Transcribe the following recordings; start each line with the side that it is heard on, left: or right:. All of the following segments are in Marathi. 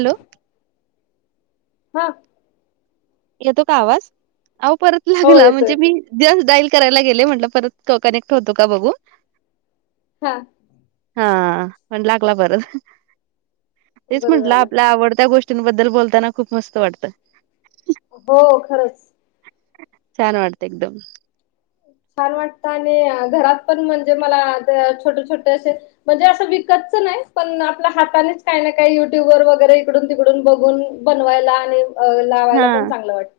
right: हॅलो!
left: हा.
right: येतो का आवाज,, अहो परत
left: हो
right: लागला
left: येतो
right: म्हणजे
left: येतो
right: मी जस्ट डायल करायला गेले म्हटलं परत कनेक्ट होतो का बघू.
left: हा.
right: हा, पण लागला परत,,, तेच
left: बरं
right: म्हंटलं
left: झालं
right: आपल्या आवडत्या गोष्टी तन बद्दल बोलताना खूप मस्त वाटतं.
left: हो खरंच.
right: छान वाटतं एकदम.
left: छान वाटतं आणि घरात पण म्हणजे मला छोटे छोटे असे म्हणजे असं विकतचं नाही, पण आपल्या हातानेच काही ना काही युट्यूब वर वगैरे इकडून तिकडून बघून बनवायला आणि अ
right: हा.
left: लावायला पण चांगलं वाटतं.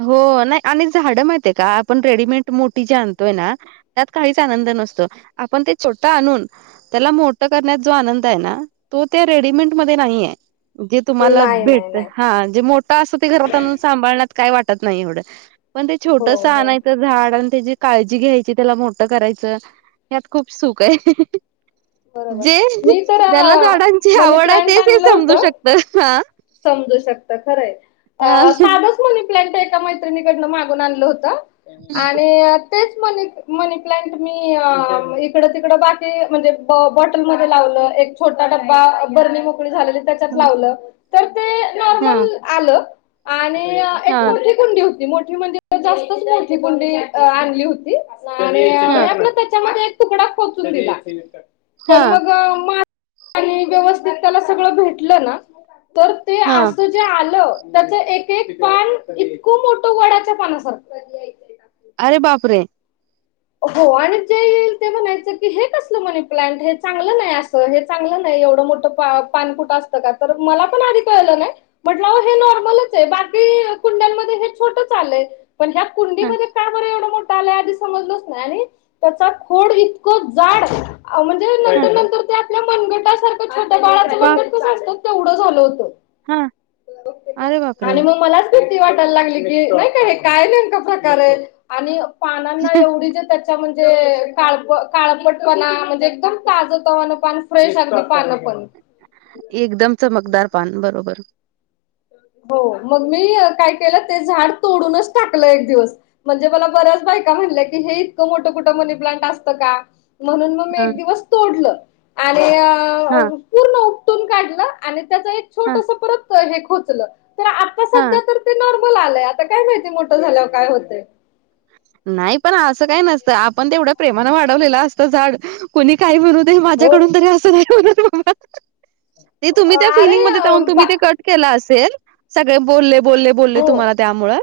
right: हो नाही आणि झाडं माहितय का, आपण रेडीमेड मोठी जे आणतोय ना त्यात काहीच आनंद नसतो,, आपण ते छोटं आणून त्याला मोटं करण्यात जो आनंद आहे ना, तो त्या रेडीमेंट मध्ये नाहीये. जे तुम्हाला
left: नाही नाही
right: भेटत,
left: नाही
right: हा जे मोठं असतं ते घरात आणून सांभाळण्यात काय वाटत नाही एवढं. पण ते
left: हो
right: छोटसं
left: हो
right: आणयचं झाड आणि त्याची काळजी घ्यायची, त्याला मोठं करायचं ह्यात खूप सुख आहे.
left: बरोबर
right: जे
left: मी तर
right: ज्याला झाडांची
left: मनी
right: आवड आहे
left: प्लांट
right: तेच हे
left: आणलं
right: समजू
left: होतं
right: शकत, ह.
left: समजू शकत, खरंय
right: हा
left: अ साधच मनी प्लांट, एका मैत्रिणीकडन मागून आणलं होत आणि तेचं मनी, मनी प्लांट मी इकडं तिकडं बाकी म्हणजे ब बॉटलमध्ये लावल एक छोटा डब्बा, बरणी मोकळी झालेली त्याच्यात लावलं.
right: हा.
left: आल आणि अ एक
right: हा
left: मोठी कुंडी होती, मोठी म्हणजे जास्तच मोठी कुंडी अ आणली होती आणि मी
right: हा
left: आपलं त्याच्यामध्ये एक तुकडा खोचून दिला,
right: हा
left: पण मग अ मा आणि व्यवस्थित त्याला सगळं भेटलं ना, तर ते
right: हा
left: असत ते आलं, त्याच एक एक पान इतकं मोठ वडाच्या पानासारख.
right: अरे बापरे!
left: हो आणि जे येईल ते म्हणायचं, की हे कसलं मनी प्लांट हे चांगलं नाय अस हे चांगलं नाही, एवढं मोठं पान कुठं असतं का?, तर मला पण आधी कळलं नाही? म्हटलं आहो हे नॉर्मलच आहे, बाकी कुंड्यांमध्ये हे छोटंच आलंय पण हयात
right: हा
left: कुंडीमध्ये का, बर एवढं मोठं आलाय आधी समजलच नाय आणि त्याचा खोडं इतकं जाड म्हणजे
right: हा
left: नंतर नंतर त्या आपल्या मनगटासारखं छोट बाळ
right: बाक
left: कस असत, तेवढं झालं होत
right: अरे बापरे
left: आणि मग मलाच भीती वाटायला लागली की, नाही काय हे काय नेमका प्रकार आहे आणि पानांना एवढी जे त्याच्या म्हणजे काळप, काळपटपणा म्हणजे एकदम ताजतवान पान असत फ्रेश असत पान पण.
right: एकदम चमकदार पान, बरोबर.
left: हो मग मी अ काय केलं, ते झाड तोडूनचं टाकलं एक दिवस म्हणजे मला बऱ्याच बायका म्हणल्या, कि हे इतक मोठ कुठ मनी प्लांट असत का? म्हणून म मी
right: हा
left: एक दिवस तोडल, आणि अ
right: हा
left: पूर्ण उपटून काढलं आणि त्याच एक
right: हा
left: छोटस परत हे खोचलं, तर आत
right: हां.
left: ते नॉर्मल आलंय, आता काय माहिती मोठं झाल्यावर काय होतय?
right: नाही पण अस काय नसत, आपण ते एवढ्या प्रेमानं वाढवलेल असत झाड, कोणी काही म्हणू
left: हो
right: माझ्याकडून तरी असं नाही होणार [inaudible] ते तुम्ही त्या
left: अरे
right: फिलिंग मधे
left: अ,
right: जाऊन तुम्ही
left: बा
right: ते कट केला असेल, सगळे बोलले बोलले, बोलले
left: हो
right: तुम्हाला त्यामुळं,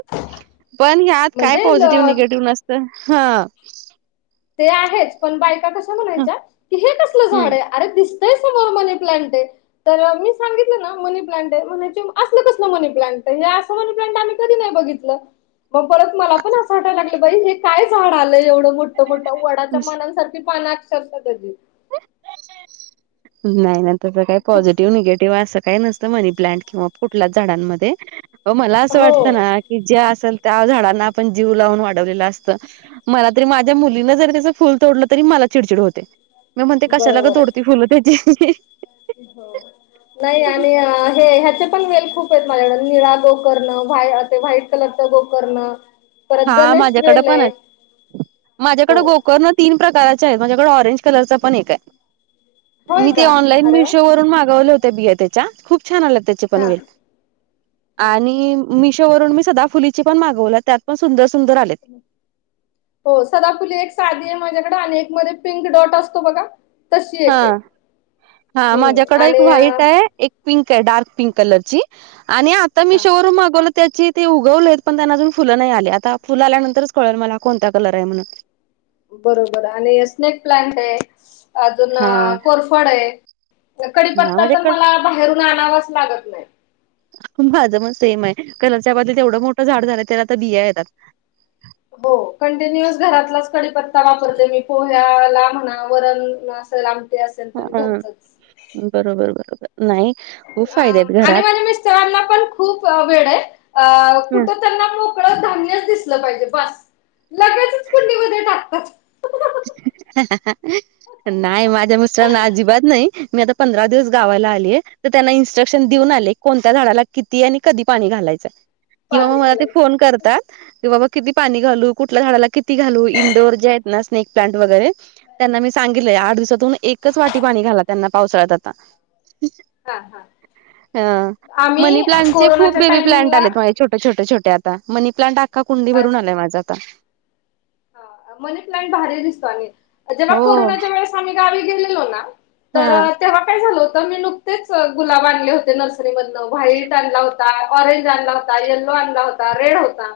right: पण यात काय
left: म्हणजे
right: पॉझिटिव्ह,
left: ल
right: निगेटिव्ह नसतय, हा.
left: ते आहेच, पण बायका कशा म्हणायच्या की, हे कसल
right: हम्म.
left: झाड ये? अरे दिसतंय समोर मनी प्लांट आहे. तर अ मी सांगितलं ना मनी प्लांट आहे, म्हणायचे म असलं कसलं मनी प्लांट आहे, हे अस मनी प्लांट आम्ही कधी नाही बघित ल मग परत मला पण असं वाटयला लागलं बाई हे काय झाड आलं, एवढं मोठ तो मोठा वडाच्या पानांसारखी पान अक्षरशः त्याची.
right: नाही नाही, तसं काही
left: खूप
right: पॉझिटिव्ह, निगेटिव्ह असं काही नस त मनी प्लांट किंवा कुठल्याच झाडांमध्ये, अ मला असं
left: हो
right: वाटतं ना की ज्या असेल त्या झाडांना, आपण जीव लावून वाढवलेलं असतं. मला तरी माझ्या मुलीनं जरी तेज फुल तोडलं तरी मला चिडचिड होते. मी म्हणते कशाला ग
left: बरोबर आहे.
right: तोडती फुलं त्याची.
left: हो. नाही आणि हे ह्याचे पण वेल खूप आहेत माझ्याकडं, निळा गोकर्ण ते वा्हाईट कलरचा गोकर्ण. परत
right: हा
left: गणेश
right: माझ्याकडे
left: वेल
right: पण
left: आहे
right: हाय माझ्याकडें
left: हो.
right: गोकर्णचऽ तीन प्रकारच्या आहेत, माझ्याकडे ऑरेंज कलरच पण एक हाय.
left: होय
right: मी ते
left: का?
right: ऑनलाईन
left: अरे वा!
right: मिशो वरून मागवले होत बिया त्याच्या, खूप छान आल्या
left: हा
right: त्या.
left: अच्छा.
right: आणि मिशोवरून मी सदा फुलीची पण मागवल्या त्या, पण सुंदर सुंदर आलेत.
left: हो सदाफुली एक साधी आहे माझ्याकडे आणि एक मध्ये पिंक डॉट असतो बघा, तशी
right: हा
left: एक आहे.
right: हा,
left: हम्म
right: माझ्याकड एक
left: आणि
right: वाईट
left: अ,
right: आहे, एक पिंक आहे, डार्क पिंक कलर ची, आणि आता
left: हा
right: मीशोवरून मागवलं त्याची ते उगवले आहेत पण त्यांना अजून फुलं नाही आली, आता फुलं आल्यानंतरच कळेल मला कोणत्या कलर आहे म्हणून.
left: बरोबर, आणि स्नेक प्लांट आहे अजून
right: हा
left: कोरफड आहे.
right: हा
left: कडीपत्ता तर
right: माझ्याकड
left: मला बाहेरून आणावाच लागतं नाही.
right: माझं मग सेम आहे, घराच्या बाद्दलीत एवढं मोठं झाड झालं त्याला आता बिया यायल्यात.
left: हो, कंटिन्यु अस घरातलाच कडीपत्ता वापरते मी, पोह्याला म्हणा वरण अस लां.
right: हां, बरोबर बरोबर नाही. खूप
left: अ
right: फायदे आहेत घरात.
left: आणि माझ्या मिस्तरांना पण खूप वेळ आहे अं
right: हं.
left: कुठ त्यांना फळ धान्यच दिसल पाहिजे बास,
right: ह [inaudible]
left: आताच.
right: हहह [inaudible] नाही माझ्या मिस्टरांना अजिबात नाही, मी आता पंधरा दिवस गावाला आलीय. तर त्यांना इन्स्ट्रक्शन देऊन आलेय, कोणत्या झाडाला किती आणि कधी पाणी घालायचं. किंवा
left: पाणी
right: मग मला ते फोन
left: घालायचं
right: करतात. कि बाबा किती पाणी घालू, कुठल्या झाडाला किती घालू, इंडोअर जे आहेत ना स्नेक प्लांट वगैरे. त्यांना मी सांगितलंय, आठ दिवसातून एकच वाटी पाणी घाला त्यांना पावसाळ्यात आता.
left: हा हा.
right: हां मनी
left: आम्ही
right: प्लाटचे खूप
left: कोरोनाच्या
right: बेबी प्लांट
left: टायमिंगला
right: आलेत माझ छोटेछोट छोटे आता, मनी प्लांट आता कुंडीभरून आलाय माझा आता.
left: ह मनी प्लांट भारी दिसतो आणि, जेव्हा
right: हो
left: कोरोनाच्या वेळेस आम्ही गावी गेलेलो ना, तर
right: हा
left: तेंव्हा काय झाल होत मी नुकतेच गुलाब आणले होते नर्सरी मधन व्हाईट आणला होता ऑरेंज आणला होता. येल्लो आणला होता रेड होता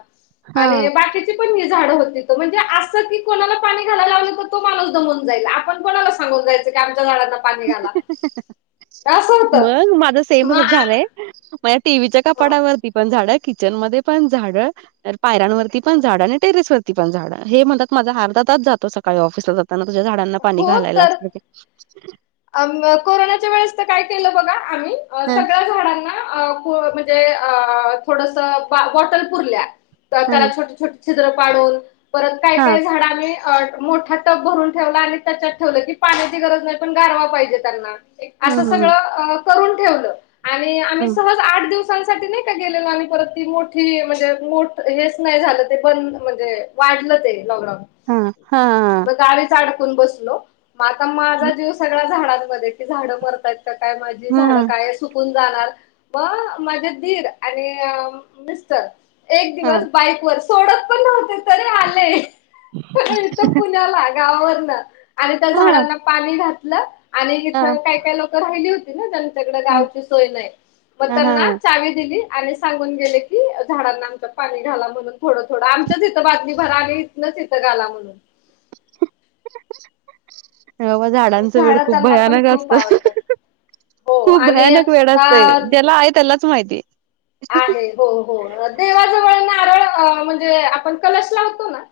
right: हा
left: आणि बाकीची पण ही झाड होती. म्हणजे असं की कोणाला पाणी घालायला लावल तर तो माणूस दमून जाईल आपण कोणाला सांगून जायचं की आमच्या झाडांना पाणी घाला असं होत मग
right: म टीव्हीच्या कपाडावरती पण झाड किचन मध्ये पण झाडं. तर पायऱांवरती पण झाडं आणि टेरेस वती पण झाड हे म्हणतात माझा अर्धा तास जातो सकाळी ऑफिसला जाताना. ता तुझ्या झाडांना पाणी
left: हो
right: घालायला
left: तर
right: लागतंय.
left: कोरोनाच्या वेळेस तर काय केलं बघा आम्ही
right: ह
left: सगळ्या झाडांना- म्हणजे थोडस बॉटल पूरल्या त्याला
right: ह
left: छोटे छोट छिद्र पाडून, परत काय
right: हा
left: काय झाड आम्ही मोठ्या टप भरून ठेवला आणि त्याच्यात ठेवलं की पाण्याची गरज नाही पण गारवा पाहिजे त्यांना.
right: ह
left: असं
right: ह
left: सगळं अं करून ठेवलं आणि
right: ह
left: आम्ही सहज आठ दिवस साठी नाही का गेलेलो आम्ही परत ती मोठी म्हणजे मोठ हेच नाही झालं ते बंद म्हणजे वाढलं ते लॉकडाऊन.
right: हा हा
left: मग गावीच अडकून बसलो, म आता
right: ह
left: माझा जीव सगळा झाडांमध्ये कि झाड मरतायत का काय माझी
right: ह
left: झाड काय अश सुकून जाणार, ब माझे दीर आणि अं मिस्टर एक दिवस बाईक वर सोडत पण नव्हते तरी आले. प हिथं पुण्याला गावावरनं आणि त्या
right: ह
left: झाडांना पाणी घातलं आणि इथं
right: ह
left: काय काय लोकं राहिली होत त्यांच्याकडे
right: ह
left: गावची सोय नाही. मग त्यांना
right: ह
left: चावी दिली आणि सांगून गेले की झाडांना आमच्या पाणी घाला म्हणून थोडं थोडं आमच्याच इथं बादली भरा आणि इथनच इथं घाला म्हणून.
right: हा म झाडांच वेड
left: झाडं
right: खूप
left: त्यांना पण
right: भयानक
left: खूप
right: असतं.
left: आवडतात. हो
right: खूप
left: आणि
right: भयानक वेड
left: आ
right: असतय ज्याला आहे त्यालाच माहितीय.
left: आहे हो हो देवाजवळ नारळ अं म्हणजे आपण कलश लावतो ना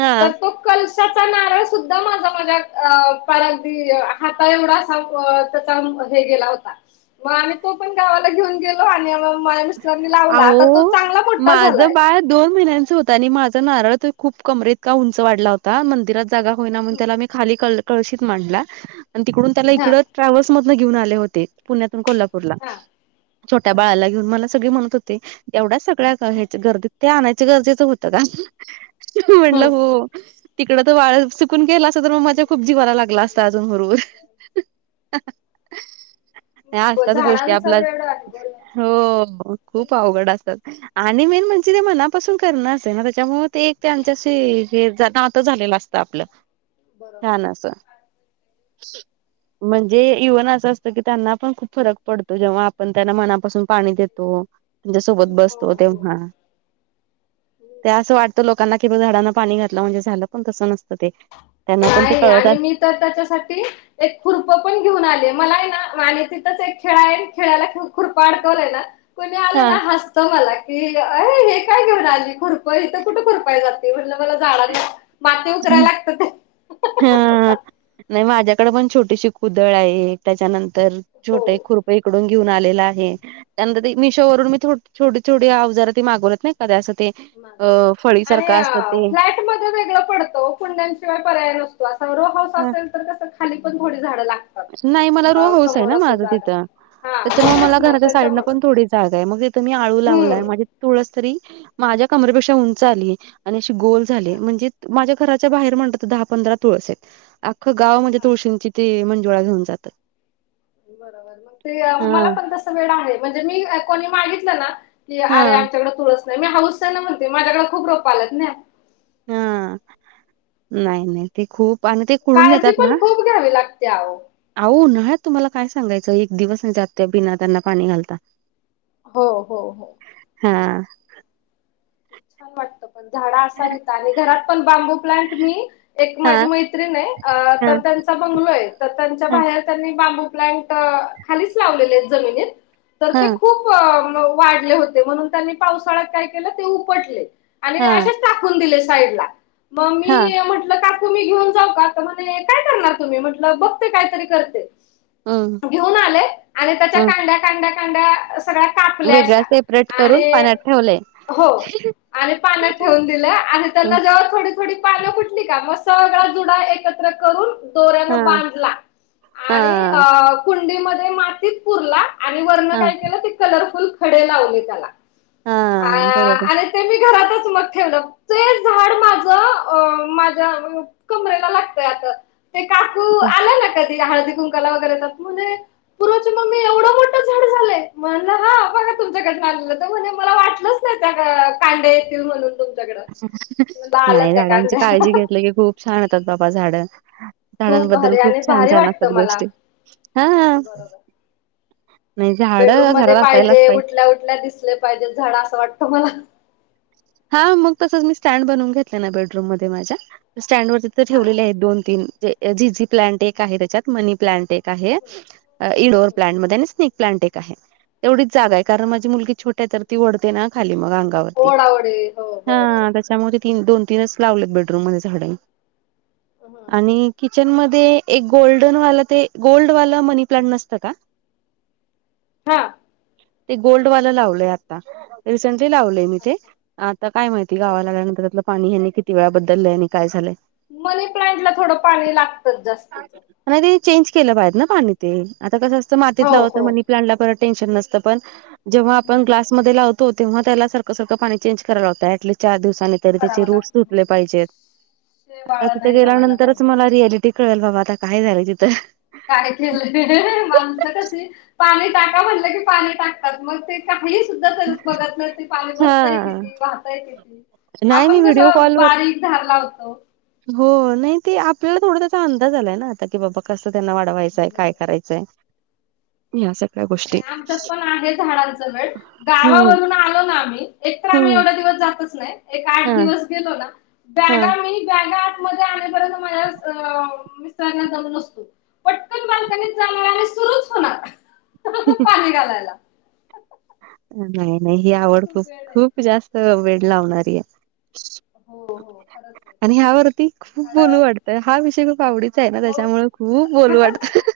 right: हा
left: तर तो कलशाचा नारळ सुद्धा माझा माझ्या अ पार अगदी हाता एवढा असा ब त्याचा ब हे गेला होता, मग आम्ही तो पण गावाला घेऊन गेलो आणि [unintelligible] लावला आता तो
right: आवो
left: चांगला मोठा
right: माझं
left: झालाय.
right: बाळ दोन महिन्यांच होत त्यानी माझा नारळ त खूप कमरेइतका उंच वाढला होता मंदिरात जागा होईना म्हणून त्याला मी खाली कळ कळशित मांडला आणि तिकडून त्याला
left: हा
right: इकडं ट्रॅव्हल्स मधनं घेऊन आले होते. पुण्यातून कोल्हापू पूरला,
left: हा
right: छोट्या
left: अच्छा.
right: बाळाला घेऊन मला सगळे म्हणत होते एवढ्या सगळ्या ह्याच्या गर्दीत ते आणायचं गरजेचं होतं का? म्हणलं
left: हम्म
right: हो तिकडं तर वाळ सुकून गेला असत तर मग माझ्या खूप जीवाला लागलं असतं अजून हूरहूर नाय असतात गोष्टी
left: झाडांचा
right: आपला
left: वेड आहे बरोबर
right: हो खूप अवघड असतात. आणि मेन म्हणजे ते मनापासून करणं असते ना त्याच्यामुळे ते एक त्यांच्याशी हे जात नातं झालेलं असतं आपलं छान
left: आहे.
right: अस. म्हणजे इव्हन असं असतं की त्यांना पण खूप फरक पडतो जेव्हा आपण त्यांना मनापासून पाणी देतो त्यांच्यासोबत
left: हो
right: बसतो
left: हो
right: तेंव्हा. ते असं वाटतं लोकांना कि ब झाडांना पाणी घातलं म्हणजे झालं पण तसं नसतं ते त्यांना पण ते
left: नाही
right: कळत
left: आणि
right: अस
left: मी तर त्याच्यासाठी एक खुरपं पण घेऊन आलेय, मलाय ना आनि तिथंच एक खिळाय खिळ्याला खु खुरपं अडकवलंय ना कोणी आलं
right: हा
left: ना हसतं मला की ए हे काय घेऊन आली खुरपय इथं कुठं खुरपाई जात ते म्हणलं मला झाडांना माती उकरायला लागतं ते.
right: हां नाही माझ्याकडे पण छोटीशी कुदळ आहे एक. त्याच्यानंतर
left: हो
right: छोटं एक खुरपं इकडून घेऊन आलेला आहे त्यानंतर ते मिशो वरून मी थो छोटी छोटी अवजार ते मागवलेत नाही का ते असं ते अं फळी सारखं असतं ते
left: मधे वेगळं पडतं ओ कुंड्यांशिवाय पर्याय नसतो, अस रो हाऊस ‌असेल तर कसं खाली पण घोडी झाडं लागत
right: नाही मला रो हाऊसय ना माझं तिथं.
left: हा मग
right: त्याच्यामुळे मला
left: तेच ना
right: घराच्या साइटनं
left: त्याच्यामुळं
right: पण थोडी जागाय मग तिथं मी आळू लावलाय
left: हम्म
right: माझे तुळस तरी माझ्या कमरेपेक्षा उंच आलीय आणि अशी गोल
left: हा
right: झाले म्हणजे माझ्या घराच्या बाहेर म्हणलात तर दहा पंधरा तुळसयत अख्खं गाव म्हणजे
left: हा
right: तुळशींची ते मंजुळा घेऊन जातात.
left: बरोबर मंग ते
right: हा
left: मला पण तसं वेड आहे म्हणजे मी कोणी मागितलं ना की अरे
right: हा
left: आमच्याकडे तुळस नाही मी हाऊसनं म्हणते माझ्याकडे खूप रोपं आल्यात न्ह्या.
right: हा नाही नाही. ते खूप पान ते कुळून
left: काळजी
right: येतात
left: पण
right: ना.
left: खूप घ्यावी लागते अहो.
right: अहो. उन्हाळ्यात तुम्हाला काय सांगायचं. एक दिवस नाही जात. बिना त्यांना पाणी नाही घालता.
left: हो हो हो.
right: हा.
left: छान वाटत. पण झाड असावीत. आणि घरात पण बांबू प्लांट मी एक माझी
right: हां,
left: मैत्रिण आहे अ
right: हां,
left: तर त्याचा बंगलो आहे. तर त्यांच्या
right: हां,
left: बाहेर त्यांनी बांबू प्लांट खालीच लावलेले जमिनीत तर ते
right: हां,
left: खूप वाढले होते. म्हणून त्यांनी पावसाळ्यात काय केलं ते उपटले. आणि
right: हां,
left: असेच टाकून दिले साईडला मग
right: हां,
left: मी म्हट ल काकू मी घेऊन जाऊ का? तर म्हंटले काय करणार तुम्ही? म्हटल बघते काहीतरी करते.
right: हं,
left: घेऊन आले. आणि त्याच्या
right: हं.
left: कांड्या, कांड्या, कांड्या सगळ्या कापल्या
right: वेगळा
left: अशा
right: सेपरेट करून
left: आणि
right: पाण्यात ठेवलंय.
left: हो. आणि पाण्यात ठेवून दिलं आणि
right: हं,
left: त्यांना जे थोडी थोडी पान फूटली का मग सगळा जुडा एकत्र करून दोऱ्यानं
right: हां,
left: बांधला आणि
right: हां,
left: अ कुंडीमध्ये मातीत पुरला. आणि वरण
right: हां,
left: काय केलं ते कलरफुल खडे लावले त्याला
right: हां. बरोबर.
left: आणि ते मी घरातच मग ठेवलं. ते झाड माझं अ माझ्या अ कमरेला लागतय आता. ते काकू
right: वाह!
left: आल्या ना कधी हळदी कुंकवाला वगैरे तर म्हणे पूर्वाची मम्मी एवढं मोठं झाड झालंय. म्हणल हा बघा तुमच्या कढण आणलंत. म्हणे मला वाटल
right: [inaudible]
left: कांदे येतील म्हणून, तुम
right: अशा का. नाही झाडांची काळजी घेतली की खूप छान होेतात बाबा झाड.
left: खूप
right: झाडांबद्दल
left: भारी
right: खूप
left: आणि
right: छान
left: भारी
right: छान
left: वाटतं
right: असतात
left: मला.
right: गोष्टी. हा.
left: बरोबर बेडरूम मध्ये पाहिजे. उठल्या उठल्या दिसले पाहिजे झाड असं वाटतं मला.
right: हा मग तसच मी स्टँड बनवून घेतले ना बेडरूम मध्ये माझ्या स्टँड वरती तर
left: हा
right: ठेवलेले
left: हा
right: आहेत. दोन -तीन झीझी प्लॅन्ट एक आहे त्याच्यात. मनी प्लॅन्ट एक आहे.
left: हम्म हम्म
right: इनडोअर
left: हम्म
right: प्लांट मध्ये आणि स्नेक प्लांट एक आहे. तेवढीच जागा आहे कारण
left: हा.
right: माझी मुलगी छोटी आहे तर, ती ओढते ना खाली मग अंगावर
left: तेवढे
right: हा त्याच्यामुळे, ते तीन दोन तीनच लावलेत बेडरूम मध्ये झाड. आणि कि चन मध्ये एक गोल्डन वालं ते गोल्ड वाला मनी प्लांट नसतं का
left: हा
right: ते गोल्ड वालं लावलंय आता. रिसेंटली लावलय मी ते.
left: अच्छा
right: आता काय माहिती गावाला आल्यानंतर त्यातलं पाणी हे किती वेळा बद्दलय आणि काय झालंय.
left: मनी प्लांटला थोड पाणी लागतं जास्तीच.
right: नाही ते चेंज केलं पाहिजेत ना पाणी ते. आता कसं असतं मातीत
left: हो
right: लावल तर
left: हो
right: मनी प्लांट ला टेन्शन नसतं. पण जेव्हा आपण ग्लास
left: नसत
right: मध्ये लावतो तेव्हा त्याला सारखं सारखं पाणी चेंज करायला लावत. ॲटलिस्ट चार दिवसान ते तर त्याचे
left: करावं
right: रुट्स
left: लागत हो
right: सुटले पाहिजेत.
left: शेवाळ
right: आता तिथे
left: नाही जमायला
right: गेल्यानंतरच
left: पाहिजे
right: मला
left: त्याच्यात
right: रियालि टी कळल बाबा. आता काय झालंय तिथं.
left: कायतरी. माणसं कसली. पाणी टाका म्हटलं की पाणी टाकतात मग ते काहीच सुद्धा करत बघत नाहीत. पाणी बसतय
right: हा
left: किती, वाहतय किती,
right: नाही मी
left: आपण कस
right: व्हिडिओ कॉलवर
left: बारीक धार लावतो
right: हो. नाही ते आपल्याला थोडा त्याचा अंदाज आलाय ना आता की बाबा कस त्यांना वाट लावांयचंय कायं
left: बरोबर
right: करायचंय ह्यां सगळ्यां गोष्टी
left: नाहीं आमच्यांत पणं आहे झाडांच वेड
right: हम्म
left: गावांवरूंन आंलो नां आम्हीं एक तरं आम्हीं
right: हम्म
left: एवढ्यां दिवसं जातचं नाहीं एक
right: हा
left: आंठ दिवसं गेलो नां
right: हा
left: बॅगा मी बॅगा आंतमंध्ये आणेपर्यंत माझ्यां अं मिस्टरांना दमं नसतो पटंकन बाल्कनीत जाणारं आणि सुरुंच होणारं
right: हूं
left: पाणी घालांयलां
right: नाहीं नाहीं ही आवडतं
left: खूप
right: खूंप
left: वेड आहे.
right: खूंप जास्तं वेळं लावणारी आहे
left: हो हो खरंच आहे ते
right: आणि ह्यांवरती खूंप
left: झाड
right: बोलूं वाटतं हां विषय खूंप आवडीचां आहे नां
left: हो.
right: त्यांच्यामुळे खूंप बोलूं वाटतं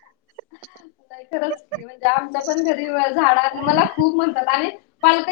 left: नाहीं खरंच की म्हणजे आमच्यां पणं घरी झाडं आहेतं मलां खूंप म्हणतांत आणि पालका